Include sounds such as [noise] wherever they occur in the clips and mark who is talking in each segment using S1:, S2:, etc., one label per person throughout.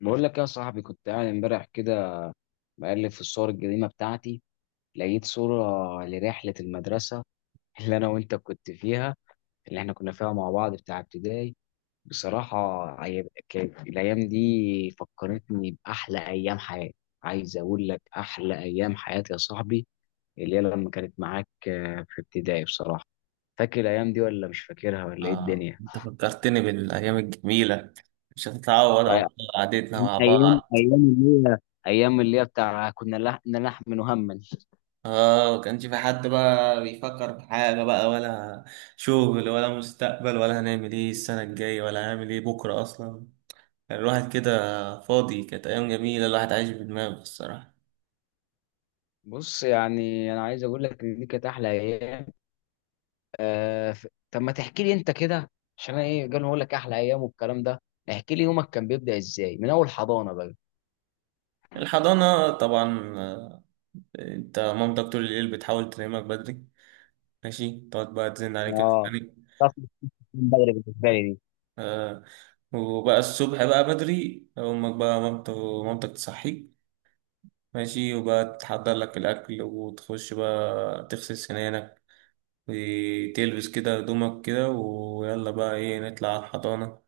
S1: بقول لك يا صاحبي، كنت قاعد امبارح كده، بقلب في الصور القديمة بتاعتي. لقيت صورة لرحلة المدرسة [laughs] اللي أنا وأنت كنت فيها، اللي إحنا كنا فيها مع بعض بتاع ابتدائي. بصراحة، كانت الأيام دي فكرتني بأحلى أيام حياتي. عايز أقول لك أحلى أيام حياتي يا صاحبي، اللي هي لما كانت معاك في ابتدائي بصراحة. فاكر الأيام دي ولا مش فاكرها ولا إيه
S2: آه،
S1: الدنيا؟
S2: أنت فكرتني بالأيام الجميلة. مش هتتعوض
S1: آه،
S2: على قعدتنا مع
S1: أيام
S2: بعض.
S1: أيام اللي هي، أيام اللي هي بتاع كنا نلحن هما.
S2: آه، مكانش في حد بقى بيفكر في حاجة بقى، ولا شغل ولا مستقبل، ولا هنعمل إيه السنة الجاية، ولا هنعمل إيه بكرة أصلا. كان الواحد كده فاضي، كانت أيام جميلة، الواحد عايش بدماغه الصراحة.
S1: بص، يعني انا عايز اقول لك ان دي كانت احلى ايام. طب ما تحكي لي انت كده، عشان انا ايه قال اقول لك احلى ايام والكلام ده. احكي لي يومك كان بيبدا ازاي من اول حضانه بقى.
S2: الحضانة طبعا، أنت مامتك طول الليل بتحاول تنامك بدري، ماشي، تقعد بقى تزن عليك.
S1: اه، طفل [laughs] من بدري بالنسبه لي.
S2: آه. وبقى الصبح بقى بدري، أمك بقى مامتك تصحيك، ماشي، وبقى تحضر لك الأكل، وتخش بقى تغسل سنانك، وتلبس كده هدومك كده، ويلا بقى إيه نطلع على الحضانة.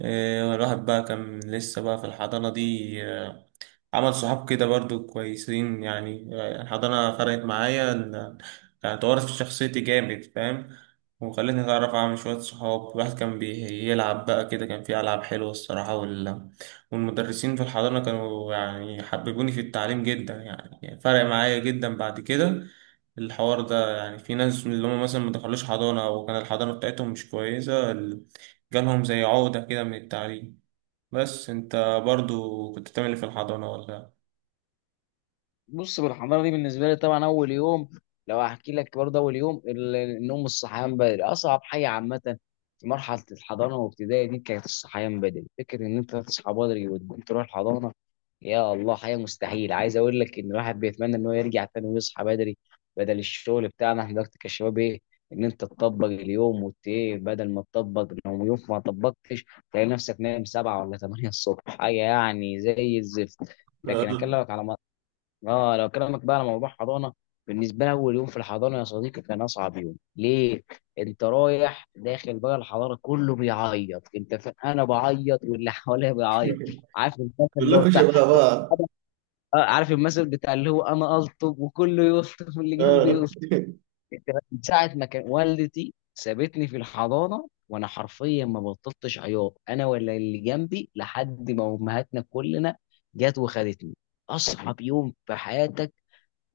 S2: الواحد بقى كان لسه بقى في الحضانة دي، عمل صحاب كده برضو كويسين، يعني الحضانة فرقت معايا يعني طورت في شخصيتي جامد فاهم. وخلتني أتعرف على شوية صحاب، الواحد كان بيلعب بقى كده، كان في ألعاب حلوة الصراحة، والمدرسين في الحضانة كانوا يعني حببوني في التعليم جدا، يعني فرق معايا جدا بعد كده الحوار ده. يعني في ناس من اللي هم مثلا ما دخلوش حضانة، أو كان الحضانة بتاعتهم مش كويسة، جالهم زي عقدة كده من التعليم. بس انت برضو كنت بتعمل ايه في الحضانة ولا؟
S1: بص، بالحضانه دي بالنسبه لي طبعا اول يوم. لو هحكي لك برضه اول يوم، النوم، الصحيان بدري اصعب حاجه عامه. في مرحله الحضانه وابتدائي دي كانت الصحيان بدري، فكره ان انت تصحى بدري وتقوم تروح الحضانه يا الله حاجه مستحيل. عايز اقول لك ان الواحد بيتمنى ان هو يرجع تاني ويصحى بدري، بدل الشغل بتاعنا احنا دلوقتي كشباب ايه، ان انت تطبق اليوم وت إيه، بدل ما تطبق لو يوم ما طبقتش تلاقي نفسك نايم 7 ولا 8 الصبح، حاجه يعني زي الزفت. لكن
S2: آه.
S1: اكلمك على، اه، لو كلامك بقى على موضوع حضانه بالنسبه لي، اول يوم في الحضانه يا صديقي كان اصعب يوم ليه. انت رايح داخل بقى الحضانه كله بيعيط، انت انا بعيط واللي حواليا بيعيط. عارف المثل اللي هو
S2: كلكم
S1: بتاع،
S2: شباب بقى.
S1: أنا- آه، عارف المثل بتاع اللي هو انا الطب وكله يلطف واللي جنبي
S2: آه.
S1: يلطف.
S2: [laughs]
S1: أنت، من ساعه ما كان والدتي سابتني في الحضانه وانا حرفيا ما بطلتش عياط، انا ولا اللي جنبي لحد ما امهاتنا كلنا جت وخدتني. اصعب يوم في حياتك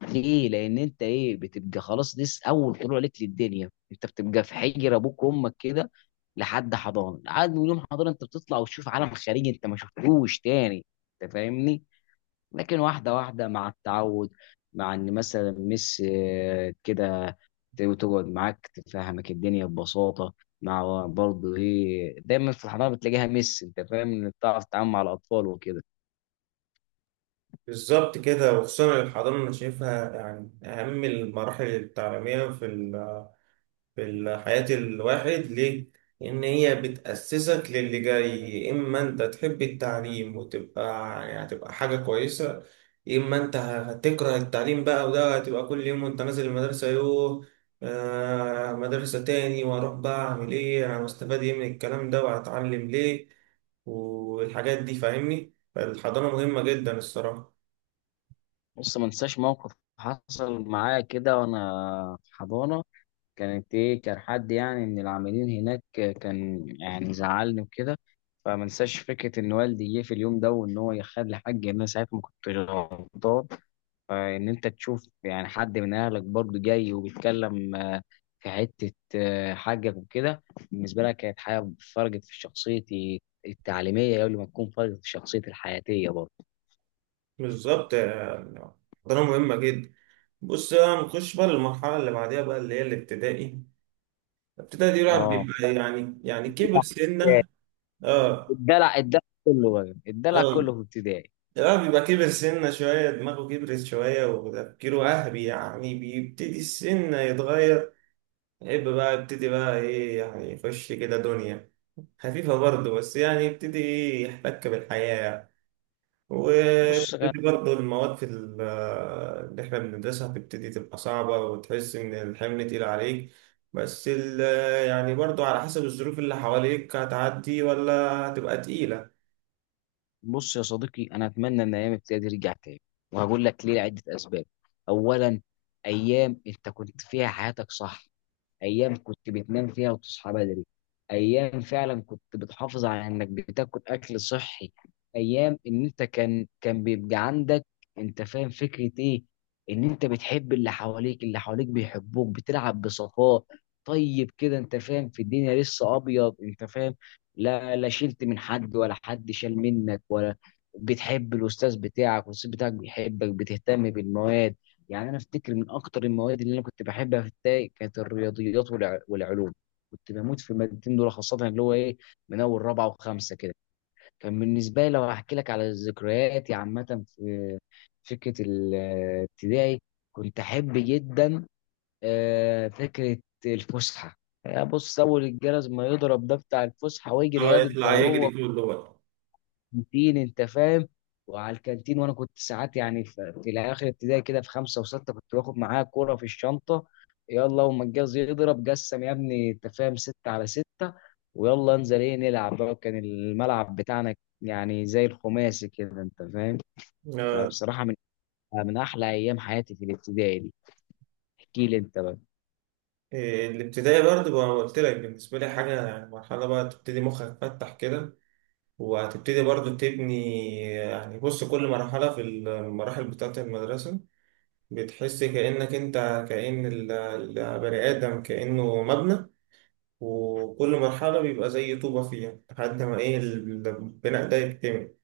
S1: ليه؟ لأن أنت إيه بتبقى خلاص، دي أول طلوع لك للدنيا، أنت بتبقى في حجر أبوك وأمك كده لحد حضانة، لحد من يوم حضانة أنت بتطلع وتشوف عالم خارجي أنت ما شفتوش تاني. أنت فاهمني؟ لكن واحدة واحدة مع التعود، مع إن مثلا مس كده تقعد معاك تفهمك الدنيا ببساطة. مع برضه إيه دايما في الحضانة بتلاقيها مس، أنت فاهم إن بتعرف تتعامل مع الأطفال وكده.
S2: بالظبط كده. وخصوصا الحضانة أنا شايفها يعني أهم المراحل التعليمية في حياة الواحد، ليه؟ إن هي بتأسسك للي جاي. يا إما أنت تحب التعليم وتبقى يعني هتبقى حاجة كويسة، يا إما أنت هتكره التعليم بقى، وده هتبقى كل يوم وأنت نازل المدرسة يوه، آه مدرسة تاني، وأروح بقى أعمل إيه، أنا مستفاد إيه من الكلام ده، وهتعلم ليه والحاجات دي فاهمني؟ فالحضانة مهمة جدا الصراحة.
S1: بص، ما انساش موقف حصل معايا كده وانا في حضانه، كانت ايه، كان حد يعني من العاملين هناك كان يعني زعلني وكده. فما انساش فكره ان والدي جه في اليوم ده وان هو يخلي حقي، ان انا ساعتها ما كنتش غلطان. فان انت تشوف يعني حد من اهلك برضه جاي وبيتكلم في حته حقك وكده، بالنسبه لك كانت حاجه فرقت في شخصيتي التعليميه قبل ما تكون فرقت في شخصيتي الحياتيه برضه.
S2: بالظبط. الحضانة مهمة جدا. بص بقى نخش بقى للمرحلة اللي بعديها بقى، اللي هي الابتدائي. ابتدائي الواحد
S1: اه،
S2: بيبقى يعني كبر سنة. اه.
S1: الدلع الدلع، كله بقى الدلع كله
S2: اه.
S1: في ابتدائي.
S2: الواحد بيبقى كبر سنة شوية، دماغه كبرت شوية، وتفكيره أهبي، يعني بيبتدي السن يتغير، يبقى بقى يبتدي بقى إيه يعني يخش كده دنيا خفيفة برضه، بس يعني يبتدي إيه يحتك بالحياة.
S1: بص
S2: وتبتدي برضه المواد اللي احنا بندرسها تبتدي تبقى صعبة، وتحس إن الحمل تقيل عليك. بس ال- يعني برضه على حسب الظروف اللي حواليك هتعدي ولا هتبقى تقيلة.
S1: بص يا صديقي، انا اتمنى ان ايام ابتدائي دي رجعت تاني. وهقول لك ليه لعده اسباب. اولا، ايام انت كنت فيها حياتك صح، ايام كنت بتنام فيها وتصحى بدري، ايام فعلا كنت بتحافظ على انك بتاكل اكل صحي. ايام ان انت كان بيبقى عندك، انت فاهم فكرة ايه، ان انت بتحب اللي حواليك اللي حواليك بيحبوك، بتلعب بصفاء. طيب كده انت فاهم في الدنيا لسه ابيض، انت فاهم، لا لا شلت من حد ولا حد شال منك ولا. بتحب الاستاذ بتاعك والاستاذ بتاعك بيحبك، بتهتم بالمواد. يعني انا افتكر من اكتر المواد اللي انا كنت بحبها في التاي كانت الرياضيات والعلوم. كنت بموت في المادتين دول، خاصه اللي هو ايه من اول رابعه وخمسه كده. كان بالنسبه لي لو هحكي لك على ذكرياتي عامه في فكره الابتدائي، كنت احب جدا فكره الفسحه. بص، اول الجرس ما يضرب ده بتاع الفسحه ويجري
S2: هو
S1: ياض انت
S2: يطلع يجري
S1: وهو
S2: كله بقى.
S1: الكانتين انت فاهم. وعلى الكانتين، وانا كنت ساعات يعني في الاخر ابتدائي كده في خمسه وسته كنت باخد معايا كوره في الشنطه. يلا وما الجاز يضرب قسم يا ابني انت فاهم سته على سته، ويلا انزل ايه نلعب بقى، كان الملعب بتاعنا يعني زي الخماسي كده انت فاهم.
S2: آه،
S1: فبصراحه من احلى ايام حياتي في الابتدائي دي. احكي لي انت بقى،
S2: إيه، الابتدائي برضه بقى قلت لك بالنسبة لي حاجة، يعني مرحلة بقى تبتدي مخك يتفتح كده، وهتبتدي برضه تبني. يعني بص، كل مرحلة في المراحل بتاعة المدرسة بتحس كأنك أنت، كأن ال- البني آدم كأنه مبنى، وكل مرحلة بيبقى زي طوبة فيها لحد ما إيه البناء ده يكتمل.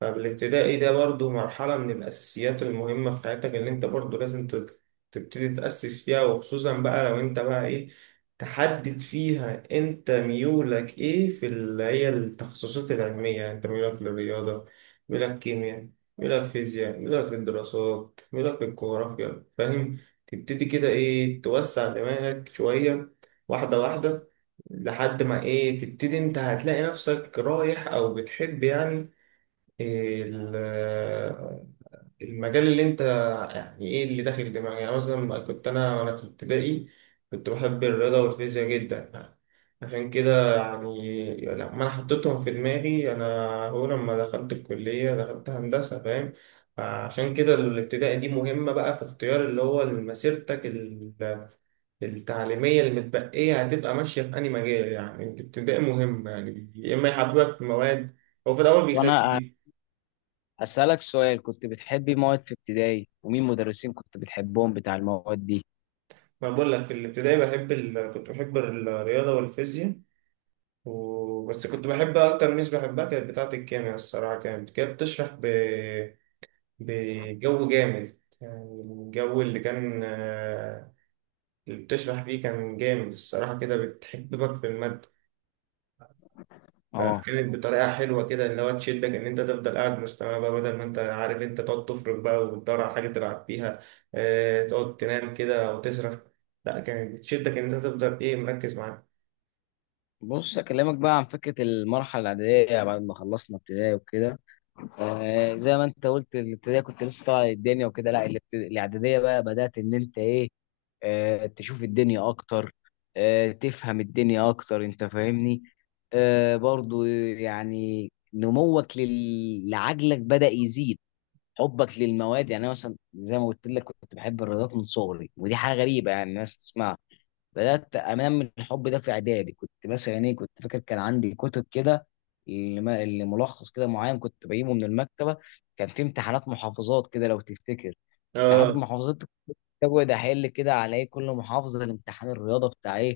S2: فالابتدائي ده برضو مرحلة من الأساسيات المهمة في حياتك، اللي أنت برضو لازم تبتدي تأسس فيها. وخصوصا بقى لو أنت بقى إيه تحدد فيها أنت ميولك إيه، في اللي هي التخصصات العلمية، يعني أنت ميولك للرياضة، ميولك كيمياء، ميولك فيزياء، ميولك للدراسات، ميولك للجغرافيا فاهم. تبتدي كده إيه توسع دماغك شوية، واحدة واحدة، لحد ما إيه تبتدي أنت هتلاقي نفسك رايح أو بتحب يعني ال- المجال اللي انت، يعني ايه اللي داخل دماغي. يعني مثلا كنت انا وانا في ابتدائي كنت بحب الرياضة والفيزياء جدا، يعني عشان كده يعني لما انا حطيتهم في دماغي انا، هو لما دخلت الكلية دخلت هندسة فاهم. عشان كده الابتدائي دي مهمة بقى في اختيار اللي هو مسيرتك التعليمية، اللي متبقية هتبقى ماشية في أي مجال. يعني الابتدائي مهم يعني، يا إما يحببك في مواد. هو في الأول بيخاف.
S1: وانا اسالك سؤال، كنت بتحبي مواد في ابتدائي، ومين مدرسين كنت بتحبهم بتاع المواد دي.
S2: ما بقول لك في الابتدائي بحب كنت بحب الرياضة والفيزياء، بس كنت بحب أكتر ميس بحبها كانت بتاعة الكيمياء الصراحة، كانت بتشرح بجو جامد. يعني الجو اللي كان، اللي بتشرح فيه كان جامد الصراحة، كده بتحببك في المادة.
S1: اه،
S2: فكانت بطريقة حلوة كده اللي هو تشدك إن أنت تفضل قاعد مستمع بقى، بدل ما أنت عارف أنت تقعد تفرك بقى وتدور على حاجة تلعب فيها، تقعد تنام كده أو تسرح. لا، كانت بتشدك إن أنت تفضل إيه مركز معاها.
S1: بص اكلمك بقى عن فكره المرحله الاعداديه بعد ما خلصنا ابتدائي وكده. زي ما انت قلت الابتدائي كنت لسه طالع الدنيا وكده، لا، الاعداديه بقى بدات ان انت ايه، تشوف الدنيا اكتر، تفهم الدنيا اكتر، انت فاهمني. برضو يعني نموك لعجلك بدا يزيد، حبك للمواد. يعني انا مثلا زي ما قلت لك كنت بحب الرياضات من صغري، ودي حاجه غريبه يعني الناس تسمعها. بدات انمي الحب ده في اعدادي. كنت مثلا ايه كنت فاكر كان عندي كتب كده، اللي ما- اللي ملخص كده معين كنت بجيبه من المكتبه. كان في امتحانات محافظات كده لو تفتكر، امتحانات
S2: اه.
S1: المحافظات كابوي احل كده على ايه كل محافظه الامتحان الرياضه بتاع ايه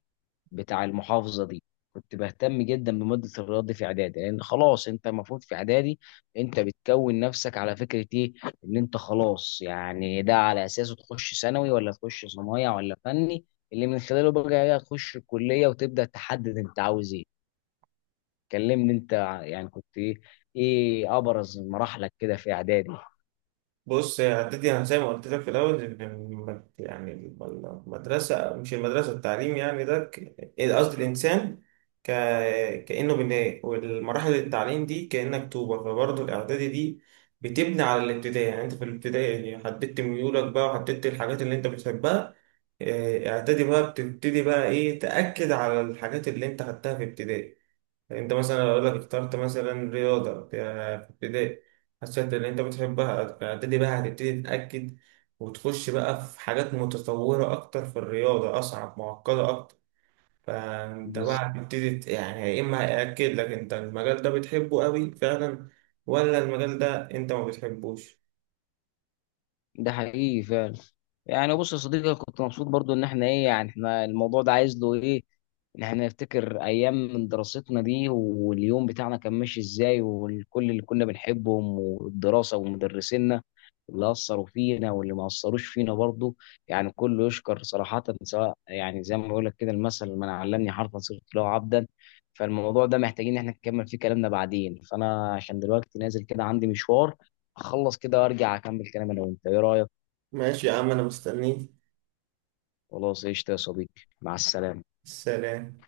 S1: بتاع المحافظه دي. كنت بهتم جدا بماده الرياضه دي في اعدادي، لان خلاص انت المفروض في اعدادي انت بتكون نفسك على فكره ايه، ان انت خلاص يعني ده على اساسه تخش ثانوي ولا تخش صنايع ولا فني اللي من خلاله بقى ايه تخش الكليه وتبدا تحدد انت عاوز ايه. كلمني انت يعني كنت ايه، ايه ابرز مراحلك كده في اعدادي.
S2: بص يا عدتي، انا زي ما قلت لك في الاول، إن يعني المدرسه، مش المدرسه، التعليم يعني ده ك- إيه، قصدي الانسان ك... كانه بناء، والمراحل التعليم دي كانك طوبه، فبرضه الاعدادي دي بتبني على الابتدائي. يعني انت في الابتدائي حددت ميولك بقى، وحددت الحاجات اللي انت بتحبها. اعدادي بقى بتبتدي بقى ايه تاكد على الحاجات اللي انت خدتها في ابتدائي. انت مثلا لو لك اخترت مثلا رياضة في ابتدائي، حسيت ان انت بتحبها فابتدي بقى هتبتدي تتأكد، وتخش بقى في حاجات متطورة اكتر في الرياضة، اصعب معقدة اكتر. فانت بقى
S1: بز-
S2: هتبتدي يعني يا اما هيأكد لك انت المجال ده بتحبه قوي فعلا، ولا المجال ده انت ما بتحبوش.
S1: ده حقيقي فعلا. يعني بص يا صديقي، أنا كنت مبسوط برضو ان احنا ايه يعني احنا الموضوع ده عايز له ايه، ان احنا نفتكر ايام من دراستنا دي واليوم بتاعنا كان ماشي ازاي، والكل اللي كنا بنحبهم، والدراسة ومدرسينا اللي اثروا فينا واللي ما اثروش فينا برضو. يعني كله يشكر صراحة، سواء يعني زي ما بقول لك كده، المثل من علمني حرفا صرت له عبدا. فالموضوع ده محتاجين ان احنا نكمل فيه كلامنا بعدين، فانا عشان دلوقتي نازل كده عندي مشوار، اخلص كده وارجع اكمل كلام انا وانت، ايه رأيك؟
S2: ماشي يا عم، انا مستنيك.
S1: خلاص قشطة يا صديقي، مع السلامة.
S2: سلام.